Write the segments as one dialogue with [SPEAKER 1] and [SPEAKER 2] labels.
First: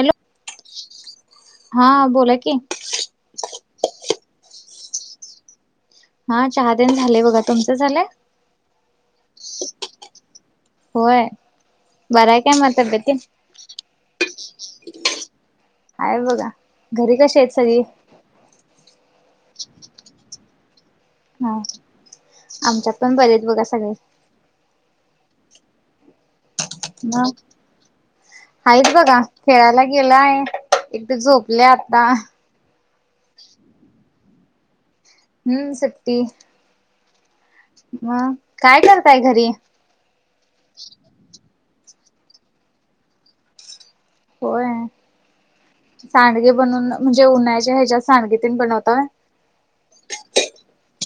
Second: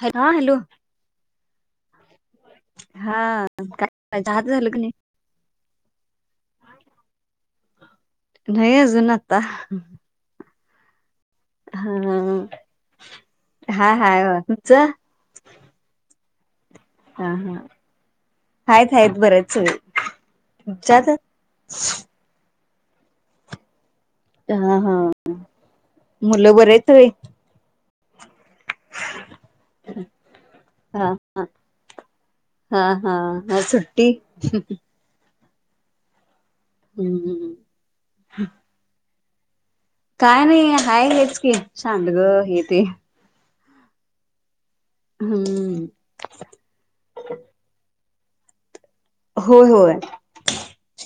[SPEAKER 1] हा हॅलो!
[SPEAKER 2] हा बोला की
[SPEAKER 1] हा काय चहा तेन झालं की नाही?
[SPEAKER 2] हा चहातेण झालेय, बघा तुमचं झालंय?
[SPEAKER 1] नाही अजून आता
[SPEAKER 2] होय.
[SPEAKER 1] हा
[SPEAKER 2] बरं आहे काय म तब्ब्येत तेन?
[SPEAKER 1] हाय हाय होय. तुमचं
[SPEAKER 2] हाय बघ. त्या
[SPEAKER 1] हा हा हाईत हाईत बरायत. स चाचं
[SPEAKER 2] हा आमच्यात पण बरेेत बघा सगळे.
[SPEAKER 1] हा हा मुलं बरेत.
[SPEAKER 2] म हाईत बघा, खेळायला गेलाय,
[SPEAKER 1] हा
[SPEAKER 2] एकटी
[SPEAKER 1] हा
[SPEAKER 2] झोपल्या आता.
[SPEAKER 1] हा हा ह सुट्टी
[SPEAKER 2] हम्म सुट्टी.
[SPEAKER 1] हम्म.
[SPEAKER 2] म काय कर ताय घरी
[SPEAKER 1] काय नाही, हाय हेच की. सांडगं हे ते.
[SPEAKER 2] होय.
[SPEAKER 1] हम्म
[SPEAKER 2] सांडगे बनून म्हणजे उन्हायच्या ह्याच्या सांडगी तेन बनवतो. होय,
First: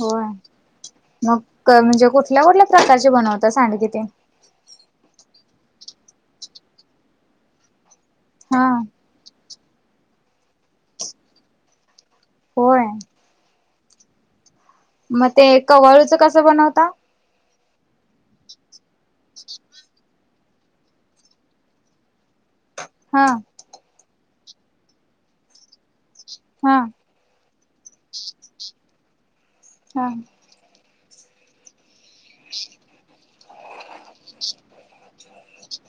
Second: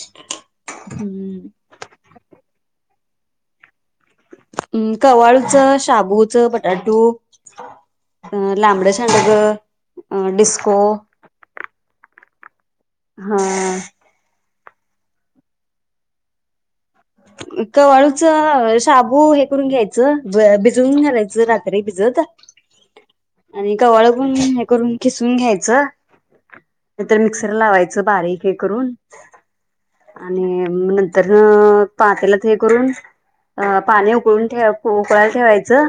[SPEAKER 2] होय,
[SPEAKER 1] हम्म
[SPEAKER 2] मग म्हणजे कुठल्या-कुठल्या प्रकारची. प्रकारची बनवता सांडगी तेन.
[SPEAKER 1] हम्, कवाळूचं, शाबूचं, बटाटू. अ
[SPEAKER 2] हा
[SPEAKER 1] लांबडं सांडग. डिस्को.
[SPEAKER 2] होय.
[SPEAKER 1] हा.
[SPEAKER 2] मग ते कवळूचं कसं बनवता.
[SPEAKER 1] कवाळूच शाबू हे करून घ्यायचं भिजवून घालायचं रात्री भिजत.
[SPEAKER 2] हा
[SPEAKER 1] आणि कवाळू. पण हे करून खिसून घ्यायचं.
[SPEAKER 2] हा
[SPEAKER 1] नाहीतर मिक्सर लावायचं बारीक हे करून
[SPEAKER 2] हा
[SPEAKER 1] आणि मं नंतर. नंतरन. पातेल्यात हे करून पाणी उकळून ठे उकळायला ठेवायचं,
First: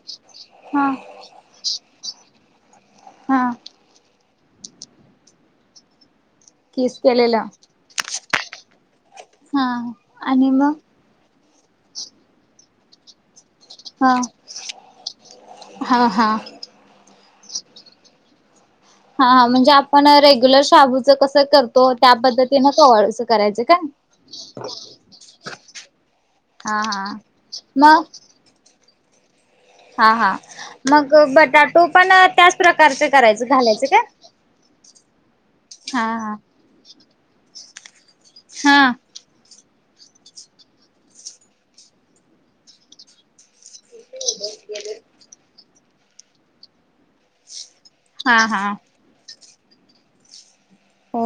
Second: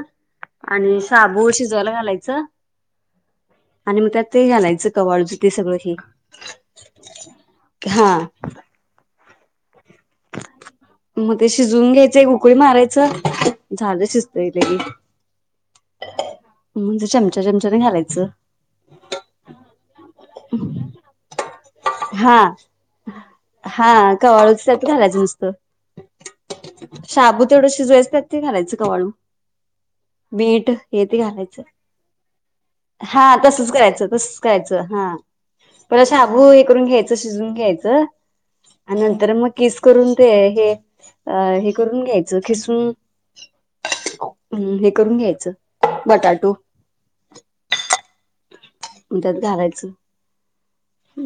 [SPEAKER 1] आणि शाबू शिजवायला घालायचं.
[SPEAKER 2] हां.
[SPEAKER 1] आणि मग त्यात ते घालायचं कवाळूच ते सगळं हे.
[SPEAKER 2] खीस केलेला
[SPEAKER 1] हा
[SPEAKER 2] हां आणि मग
[SPEAKER 1] मग ते शिजवून घ्यायचेय उकळी मारायच च झालं
[SPEAKER 2] हा
[SPEAKER 1] शिजतंय ते घे
[SPEAKER 2] हा हा
[SPEAKER 1] म्हणजे चम त्या चमचाने घालायचं.
[SPEAKER 2] हा हा म्हणजे आप पण रेग्युलर शाबूचं कसं कर
[SPEAKER 1] हा हा कवाळूच घालायचं नुसतं,
[SPEAKER 2] हा हा
[SPEAKER 1] शाबू तेवढ
[SPEAKER 2] मग
[SPEAKER 1] शिजयसतत ते घालायचं कवाळू.
[SPEAKER 2] हा हा
[SPEAKER 1] मीठ हे
[SPEAKER 2] मग
[SPEAKER 1] ते घालायचं
[SPEAKER 2] बटाटू पण त्याच प्रकारचे
[SPEAKER 1] हा
[SPEAKER 2] करायच
[SPEAKER 1] तसच
[SPEAKER 2] घालायच काय?
[SPEAKER 1] करायचं तसच करायचं हा पहिला
[SPEAKER 2] हा हा.
[SPEAKER 1] शाबू हे करून घ्यायचं शिजून घ्याय चं आ नंतर मग खीस करून ते हे अ हे करून घ्यायचं खिसून हे करून घ्यायचं बटाटू
[SPEAKER 2] हा हा हा.
[SPEAKER 1] त्यात घालायचं.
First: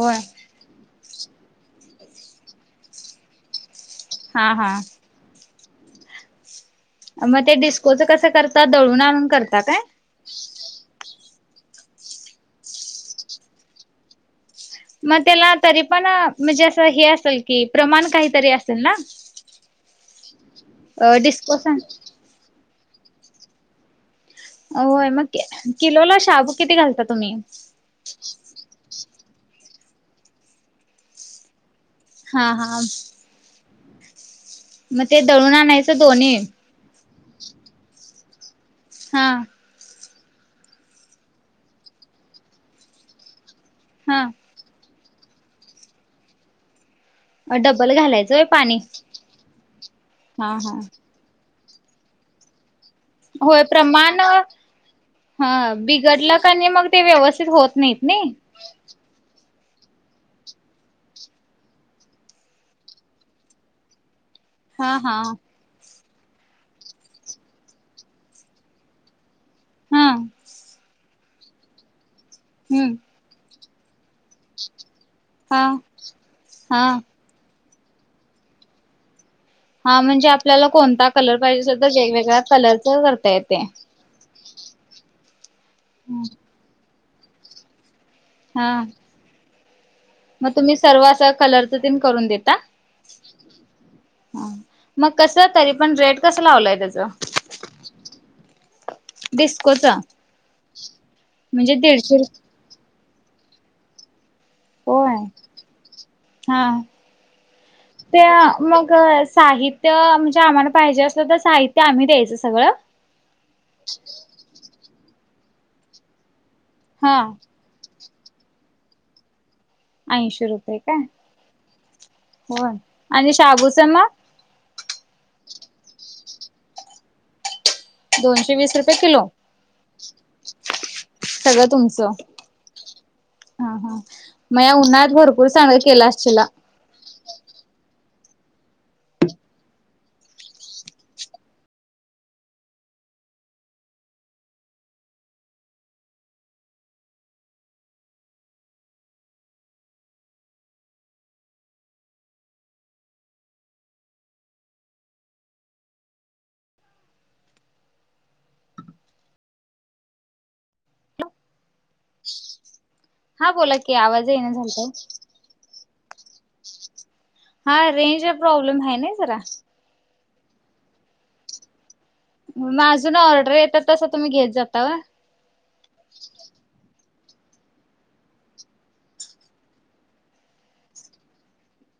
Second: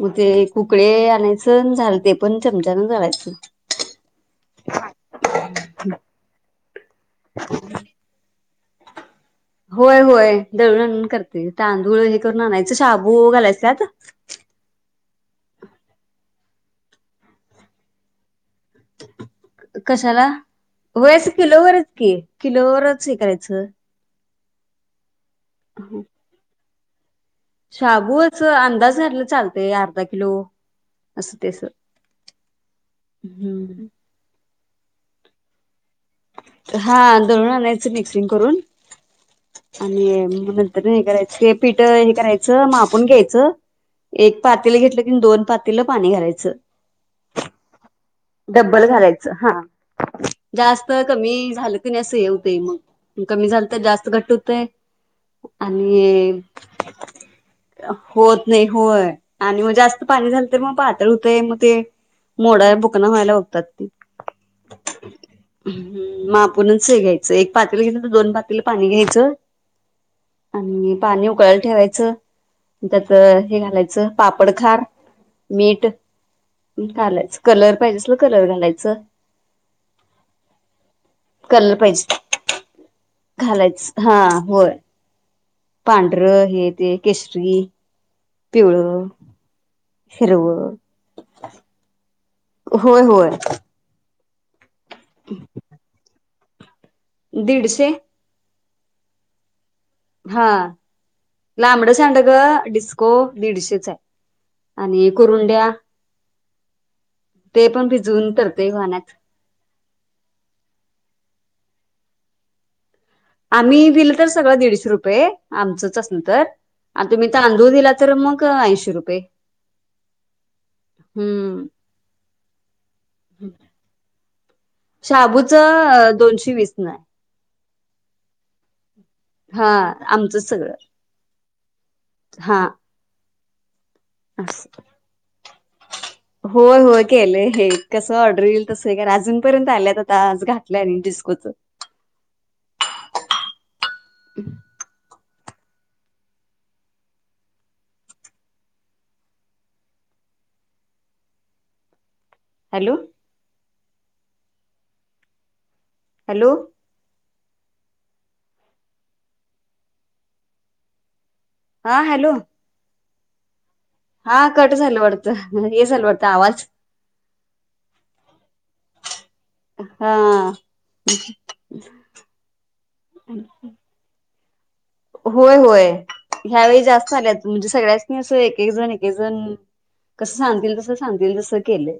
[SPEAKER 1] उ ते कुकळे अन यायच अन झाल ते पण चमचान घालायचं
[SPEAKER 2] हा हा.
[SPEAKER 1] [unintelligible]
[SPEAKER 2] अन मग ते डिस्कोचं कस करत ता दळून आणू
[SPEAKER 1] होय होय. दळून आणून कर ते तांदूळ हे करून आणायचं, शाबू घालायचं त्यात.
[SPEAKER 2] मग त्याला तरी पण, म्हणजे, अस हे असल की, प्रमाण काहीतरी असलं ना?
[SPEAKER 1] कशाला? व्हय
[SPEAKER 2] अ
[SPEAKER 1] असं
[SPEAKER 2] डिस्को
[SPEAKER 1] किलोवर
[SPEAKER 2] सा
[SPEAKER 1] हायेत की, किलोवरत स्वीकारायचं.
[SPEAKER 2] अ व्हय ना किलोला शाबू किती घालतात? तुमी.
[SPEAKER 1] असं. अंदाजे घातलं चालतंय. अर्धा किलो, असं ते असं
[SPEAKER 2] हा, हा. म ते दळून आणायचं दोन्ही
[SPEAKER 1] हा. दळून आणायच मिक्सिंग करून
[SPEAKER 2] हा.
[SPEAKER 1] आणि म नंतर काय करायच हे पीठ हे करायच मापून घ्यायचं
[SPEAKER 2] हा
[SPEAKER 1] एक पातेलं घेतलं आणि दोन पातेलं पानी घालायचं.
[SPEAKER 2] डबल घालायचं होय पाणी
[SPEAKER 1] डब्ब्ल घालायचं. हा,
[SPEAKER 2] हा हा
[SPEAKER 1] जास्त, कमी झालं [unintelligible] असं हे व्हते मग कमी
[SPEAKER 2] होय
[SPEAKER 1] झाल तर जास्त
[SPEAKER 2] प्रमाण
[SPEAKER 1] घट्ट होतंय
[SPEAKER 2] हा,
[SPEAKER 1] आणि
[SPEAKER 2] बिघडलं कां नाही, मग ते व्यवस्थित होत नाहीत. नै?
[SPEAKER 1] नाही होय आणि मग जास्त पाणी झालं तर मग पातळ होतय म ते मोडायला भुकणं व्हायला होतात ते
[SPEAKER 2] हा हा.
[SPEAKER 1] हं मापूनच हे घ्यायचं हाय, एक पातेलं घेतलं तर दोन पातेलं पानी घायच
[SPEAKER 2] हा.
[SPEAKER 1] पानी उकळाला ठेवायचं.
[SPEAKER 2] हम्म
[SPEAKER 1] त्यात हे घालाय च पापडखार,
[SPEAKER 2] हा
[SPEAKER 1] मीठ
[SPEAKER 2] हा
[SPEAKER 1] घालायचं. कलर पायजे असलं कलर घालायच
[SPEAKER 2] हा म्हणजे आपल्याला कोनता कलर पायजे असला तर जे वेगवेगळ्या कलरच करता येते.
[SPEAKER 1] घालायचं हा होय. पांढरं हे ते केसरी पिवळ
[SPEAKER 2] हा मग तुम्ही सर्व असा कलरच तुम्ही करून देता
[SPEAKER 1] होय होय.
[SPEAKER 2] हम्म. मग कस तरी पण रेड कसं लावलाय त्याच
[SPEAKER 1] दीडशे
[SPEAKER 2] दिस
[SPEAKER 1] हा
[SPEAKER 2] म्हणजे
[SPEAKER 1] लांबडं
[SPEAKER 2] दीडशे
[SPEAKER 1] सांडग डिस हो दीडशेच आणि
[SPEAKER 2] होय
[SPEAKER 1] कुरुंड्या
[SPEAKER 2] हा
[SPEAKER 1] ते पण
[SPEAKER 2] ते
[SPEAKER 1] भिजवून तरतय
[SPEAKER 2] मग
[SPEAKER 1] वाहण्यात.
[SPEAKER 2] साहित्य म्हणजे आम्हाला पाहिजे असलं तर साहित्य आम्ही द्यायचं सगळं.
[SPEAKER 1] आम्ही बिल तर सगळं दीडशे रुपये आमचंच अस ना तर आ
[SPEAKER 2] हा
[SPEAKER 1] तुम्ही तांदू दिला. तर मग ऐंशी रुपये
[SPEAKER 2] ऐंशी रुपये काय
[SPEAKER 1] हम्म.
[SPEAKER 2] होन आणि शाबूचं मग
[SPEAKER 1] शाबूच दोनशे वीस न आहे.
[SPEAKER 2] दोनशे वीस रुपये किलो
[SPEAKER 1] हा आमचंच
[SPEAKER 2] सगळं तुमचं
[SPEAKER 1] हा.
[SPEAKER 2] हा हा मग
[SPEAKER 1] अस
[SPEAKER 2] या उन्हा्हात भरपूर चांग केला असलेला.
[SPEAKER 1] कस ऑर्डर येईल तस आहे का अजूनपर्यंत आल्यात आता आज घातल्या डिस्कोच हॅलो हॅलो हा हॅलो
[SPEAKER 2] हा बोला की आवाज
[SPEAKER 1] हा
[SPEAKER 2] येईना
[SPEAKER 1] कट
[SPEAKER 2] झालता
[SPEAKER 1] झालं पडत. हे सल भरता आवाज
[SPEAKER 2] हा रेंज ला प्रॉब्लेम आहे ना जरा
[SPEAKER 1] हम्
[SPEAKER 2] माझून ना ऑर्डर येतात तसं तुम्ही घेत. जातवा
[SPEAKER 1] होय होय ह्यावेेळी जास्त आल्यात. म्हणजे सगळ्यासनी असं एक एक जण एके जण कस सांगतील तस सांगतील तस केलं.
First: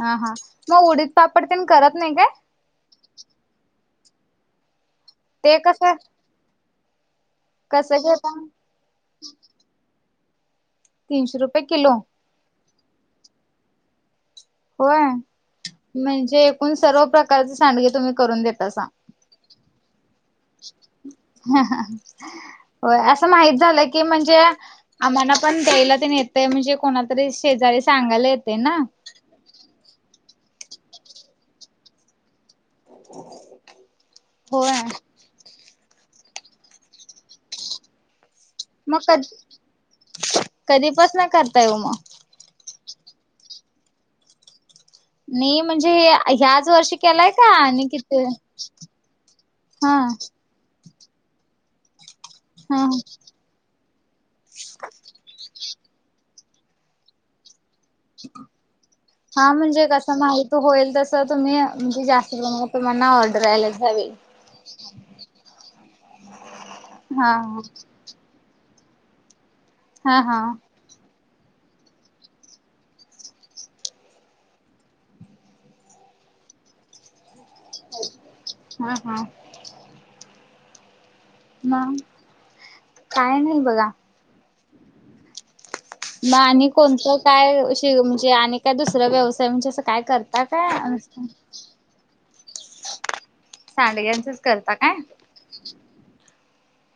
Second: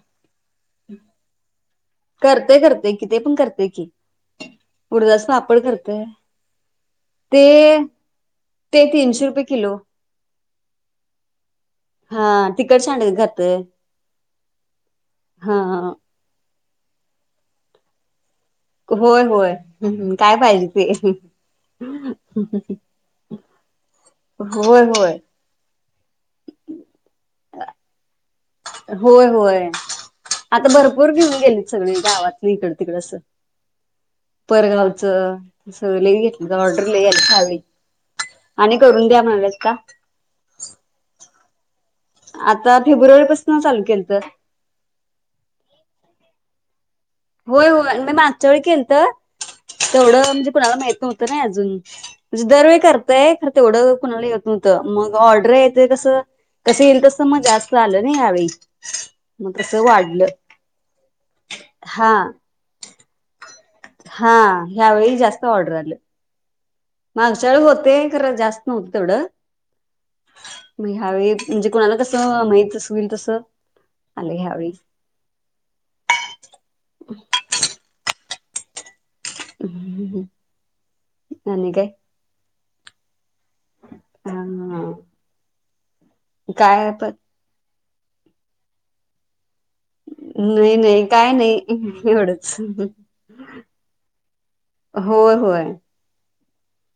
[SPEAKER 2] हा हा मग उडीत पापड तेन करत. नाही काय?
[SPEAKER 1] करते करते. कि ते पण करते. की उडदाच
[SPEAKER 2] ते
[SPEAKER 1] पापड
[SPEAKER 2] कसं
[SPEAKER 1] करते. ते
[SPEAKER 2] कसं घेता?
[SPEAKER 1] ते तीनशे रुपय किलो.
[SPEAKER 2] तीनशे रुप-
[SPEAKER 1] हा तिकट सांडग घातोय.
[SPEAKER 2] होय. म्हणजे उण सर्व प्रकारच सडगे तुम्ही करून दे-
[SPEAKER 1] होय होय. हम हम
[SPEAKER 2] हा हा. होय. असं माहित झालं की म्हणजे,
[SPEAKER 1] होय होय
[SPEAKER 2] आम्हाना पण द्यायला तेन येतय, म्हणजे कोणाला तरी शेजारी सांगायला येतय ना.
[SPEAKER 1] होय होय आता भरपूर घेऊन गेलीत सगळी गावात हिकड तिकड अस.
[SPEAKER 2] होय
[SPEAKER 1] परगावचं. सगळ लयी घेतलीत. ऑर्डर लयी आली ह्या वेळी. आणि
[SPEAKER 2] मग
[SPEAKER 1] करून द्या
[SPEAKER 2] कधी
[SPEAKER 1] म्हणालेत का?
[SPEAKER 2] ताय ओ म?
[SPEAKER 1] आता फेब्रुवारी पसन चालू केलत.
[SPEAKER 2] नाही म्हणजे ह्याच वर्षी केलाय का
[SPEAKER 1] होय
[SPEAKER 2] आणि
[SPEAKER 1] होय. न
[SPEAKER 2] किती
[SPEAKER 1] मागच्या वेळी केलतं,
[SPEAKER 2] हा
[SPEAKER 1] तेवढं म्हणजे कुणाला माहित नव्हत नायी अजून. म्हणजे दरवेळी
[SPEAKER 2] हा
[SPEAKER 1] करतंय, खर तेवढं कुणाला येव- नव्हत. मग ऑर्डर येत- ते कस, कस येईल तस मग जास्त आलं ना यावेळी
[SPEAKER 2] हा
[SPEAKER 1] मग तसं
[SPEAKER 2] म्हणजे कस
[SPEAKER 1] वाढलं
[SPEAKER 2] माहित होईल तस तुम्ही म्हणजे
[SPEAKER 1] हा
[SPEAKER 2] जास्त प्रमाणात तुम्हाना ऑर्डर यायलाच हवी.
[SPEAKER 1] हा ह्यावेळी जास्त ऑर्डर आलं
[SPEAKER 2] हा
[SPEAKER 1] मागच्या वेळी होते खरं जास्त नव्हत तेवढं.
[SPEAKER 2] हा हा
[SPEAKER 1] मी ह्यावेळी म्हणजे कोुणाला कसं माहितच होईल तस आलं ह्यावेळी
[SPEAKER 2] हम हां
[SPEAKER 1] आणि
[SPEAKER 2] ना
[SPEAKER 1] काय
[SPEAKER 2] काय नाही बघा
[SPEAKER 1] हम
[SPEAKER 2] म आणि कोणतं काय म्हे आणि काय दुसरा व्यवसाय म्हणजे काय करता
[SPEAKER 1] नाही नाही काय नाही एवढं ह
[SPEAKER 2] सांड्यांचं
[SPEAKER 1] होय होय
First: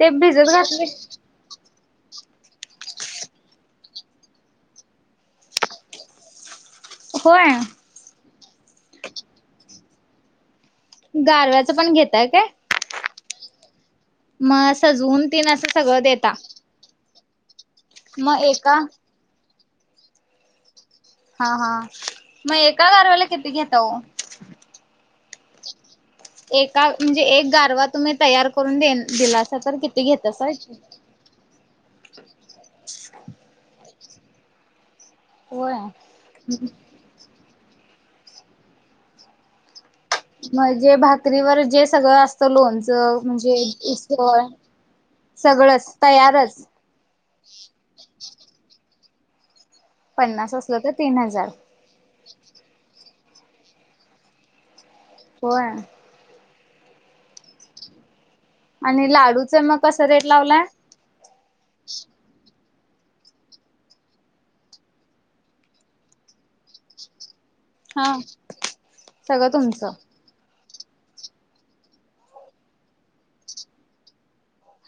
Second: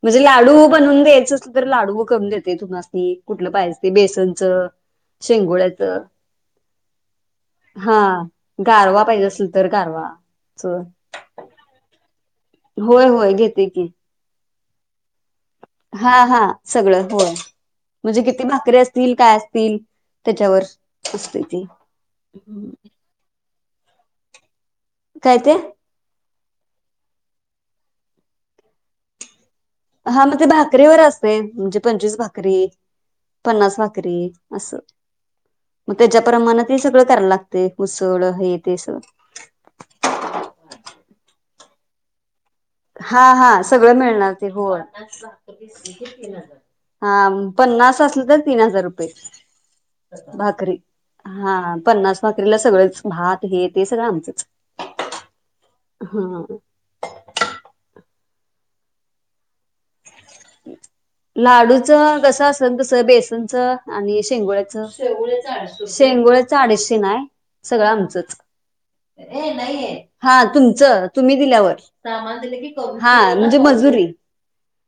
[SPEAKER 2] ते
[SPEAKER 1] म्हणजे
[SPEAKER 2] भिजत
[SPEAKER 1] लाडू
[SPEAKER 2] घातले
[SPEAKER 1] बनवून द्यायचं असल तर लाडू करून देते तुम्हासनी कुठलं पाहिजे ते. बेसनचं, शेंगोळ्याचं
[SPEAKER 2] होय
[SPEAKER 1] हा गारवा पाहिजे असेल तर? गारवा
[SPEAKER 2] गारव्याचंपण घेताय काय?
[SPEAKER 1] होय होय घेते की.
[SPEAKER 2] म सजवून तीन असं सगळं
[SPEAKER 1] हा
[SPEAKER 2] देता
[SPEAKER 1] हा सगळं. होय. म्हणजे
[SPEAKER 2] मग
[SPEAKER 1] किती
[SPEAKER 2] एका
[SPEAKER 1] भाकरीे असतील, काय असतील? त्याच्यावर. असते
[SPEAKER 2] हा
[SPEAKER 1] ती
[SPEAKER 2] हा मग एका गारव्याला किती घे ता हो?
[SPEAKER 1] काय ते?
[SPEAKER 2] एका म्हणजे एक गारवा तुम्ही तयार करून देन दिलात
[SPEAKER 1] हा मग ते भाकरीवर असतंय, म्हणजे पंचवीस भाकरी पन्नास भाक री असं.
[SPEAKER 2] होय
[SPEAKER 1] मग त्याच्या प्रमाणं ते सगळं करा लाग ते ऊसळ, हे ते असं.
[SPEAKER 2] म्हणजे भाकरीवर जे सगळं अस
[SPEAKER 1] हा हा सगळं मिळणार ते होय.
[SPEAKER 2] सगळंच तयारच
[SPEAKER 1] हा पन्नास असलं तर तीन हजार रुपये.
[SPEAKER 2] पन्नास
[SPEAKER 1] भाकरी,
[SPEAKER 2] असलं तर तीन हजार
[SPEAKER 1] हा पन्नास भाकरीला सगळंच. भात हे ते सगळं आमचंच.
[SPEAKER 2] होय
[SPEAKER 1] हा.
[SPEAKER 2] आणि लाडूचं मग कसं रेट लावलाय
[SPEAKER 1] लाडूचं कसं अस सल तसं. बेसनचं आणि शेंगोळ्याचं. शेंगोळ्याचं अडीचशेनं हाय. सगळं
[SPEAKER 2] हा
[SPEAKER 1] आमचच.
[SPEAKER 2] सगळं तुमचं
[SPEAKER 1] हा तुम चं, तुम्ही दिल्यावर. हा म्हणजे मजुरी.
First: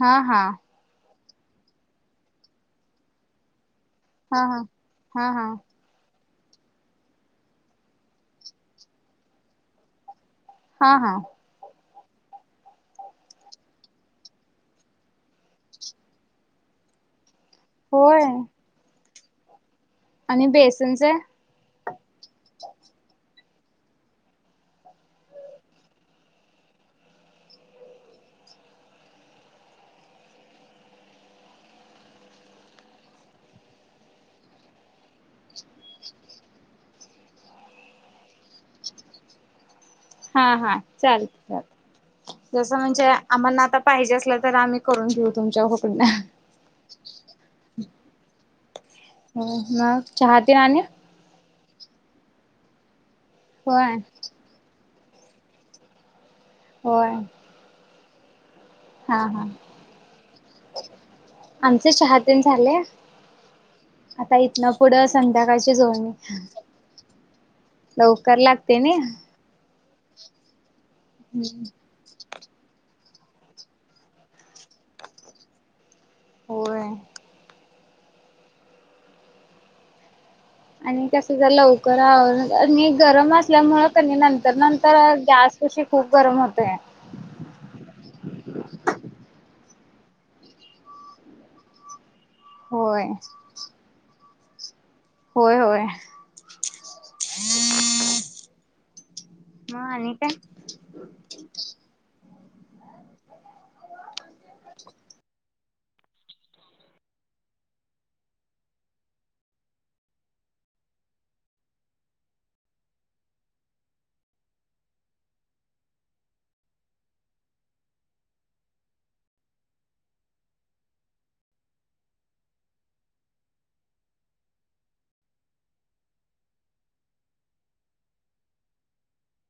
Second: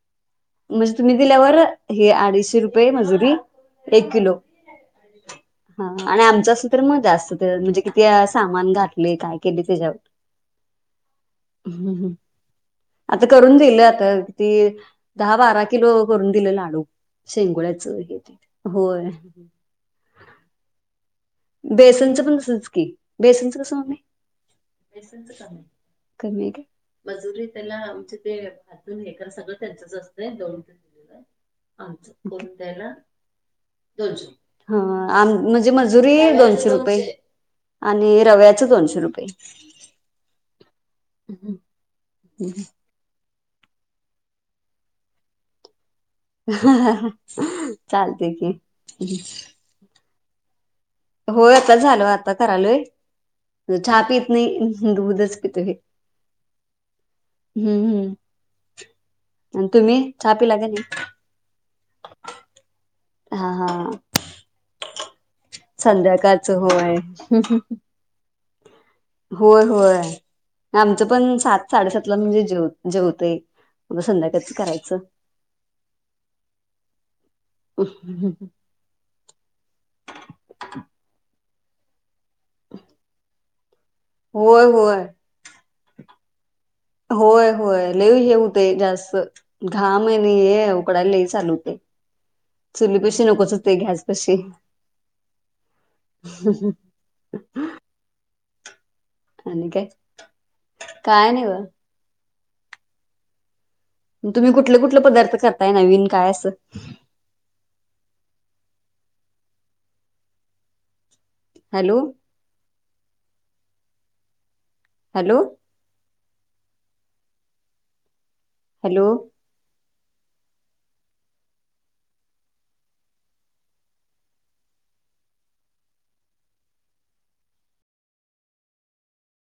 [SPEAKER 2] हा हा.
[SPEAKER 1] म्हणजे तुम्ही दिल्यावर, हे अडीचशे रुपये मजुरी एक किलो
[SPEAKER 2] हा हा
[SPEAKER 1] हा आणि आम तसं तर म जास्त दर. म्हणजे किती वेळा सामान घातले, काय केले त्याच्यावर.
[SPEAKER 2] हा हा
[SPEAKER 1] हम्मम् आता करून दिल आता ती दहा बारा किलो करून दिले लाडू शेंगोळ्या च
[SPEAKER 2] होय
[SPEAKER 1] घेते होय
[SPEAKER 2] आणि बेसनस
[SPEAKER 1] ण क बेसच कसे मजुरी आम हेगळ द द म्हणजे खजुरी दोनशे रुपये आणि रव्याच दोनशे रुपये
[SPEAKER 2] हा हा चाल चाल जस म्हणजे आम्हाना आता पाहिजे असलं तर आम्ही करून घेऊ तुमच्या हुकडन
[SPEAKER 1] चालते की
[SPEAKER 2] चहते ना
[SPEAKER 1] हो आता झाल आता करालय
[SPEAKER 2] होय
[SPEAKER 1] छापी इत नाही दूदच किितु हे
[SPEAKER 2] होय
[SPEAKER 1] हम्म हम्
[SPEAKER 2] हा हा
[SPEAKER 1] आणि तुम्ही छापीलाग नाही
[SPEAKER 2] आमचे चहा दिन झाले
[SPEAKER 1] हा हा
[SPEAKER 2] आता इथन पुढं संध्याकाळची जोडणी
[SPEAKER 1] संध्याकाळचं होय
[SPEAKER 2] लवकर लागते ना
[SPEAKER 1] होय होय आमच पण सात साडेसात ला म्हणजे ेव जेवते त संध्याकाच करायचं
[SPEAKER 2] होय
[SPEAKER 1] [unintelligible]
[SPEAKER 2] आणि त्या लवकर आवर आणि गरम असल्यामुळ नंतर
[SPEAKER 1] होय होय
[SPEAKER 2] नंतर गॅस कशी खूप गरम होतय
[SPEAKER 1] होय होय हे होते जास्त घाम आणि हे लई उकडाय चालू होतंय चुली
[SPEAKER 2] होय
[SPEAKER 1] कशी नकोच होते घ्यास कशी
[SPEAKER 2] होय होय
[SPEAKER 1] आणि काय काय नाही बघा तुम्ही कुठले कुठले पदार्थ खातात काय नवीन काय असं हॅलो हॅलो हॅलो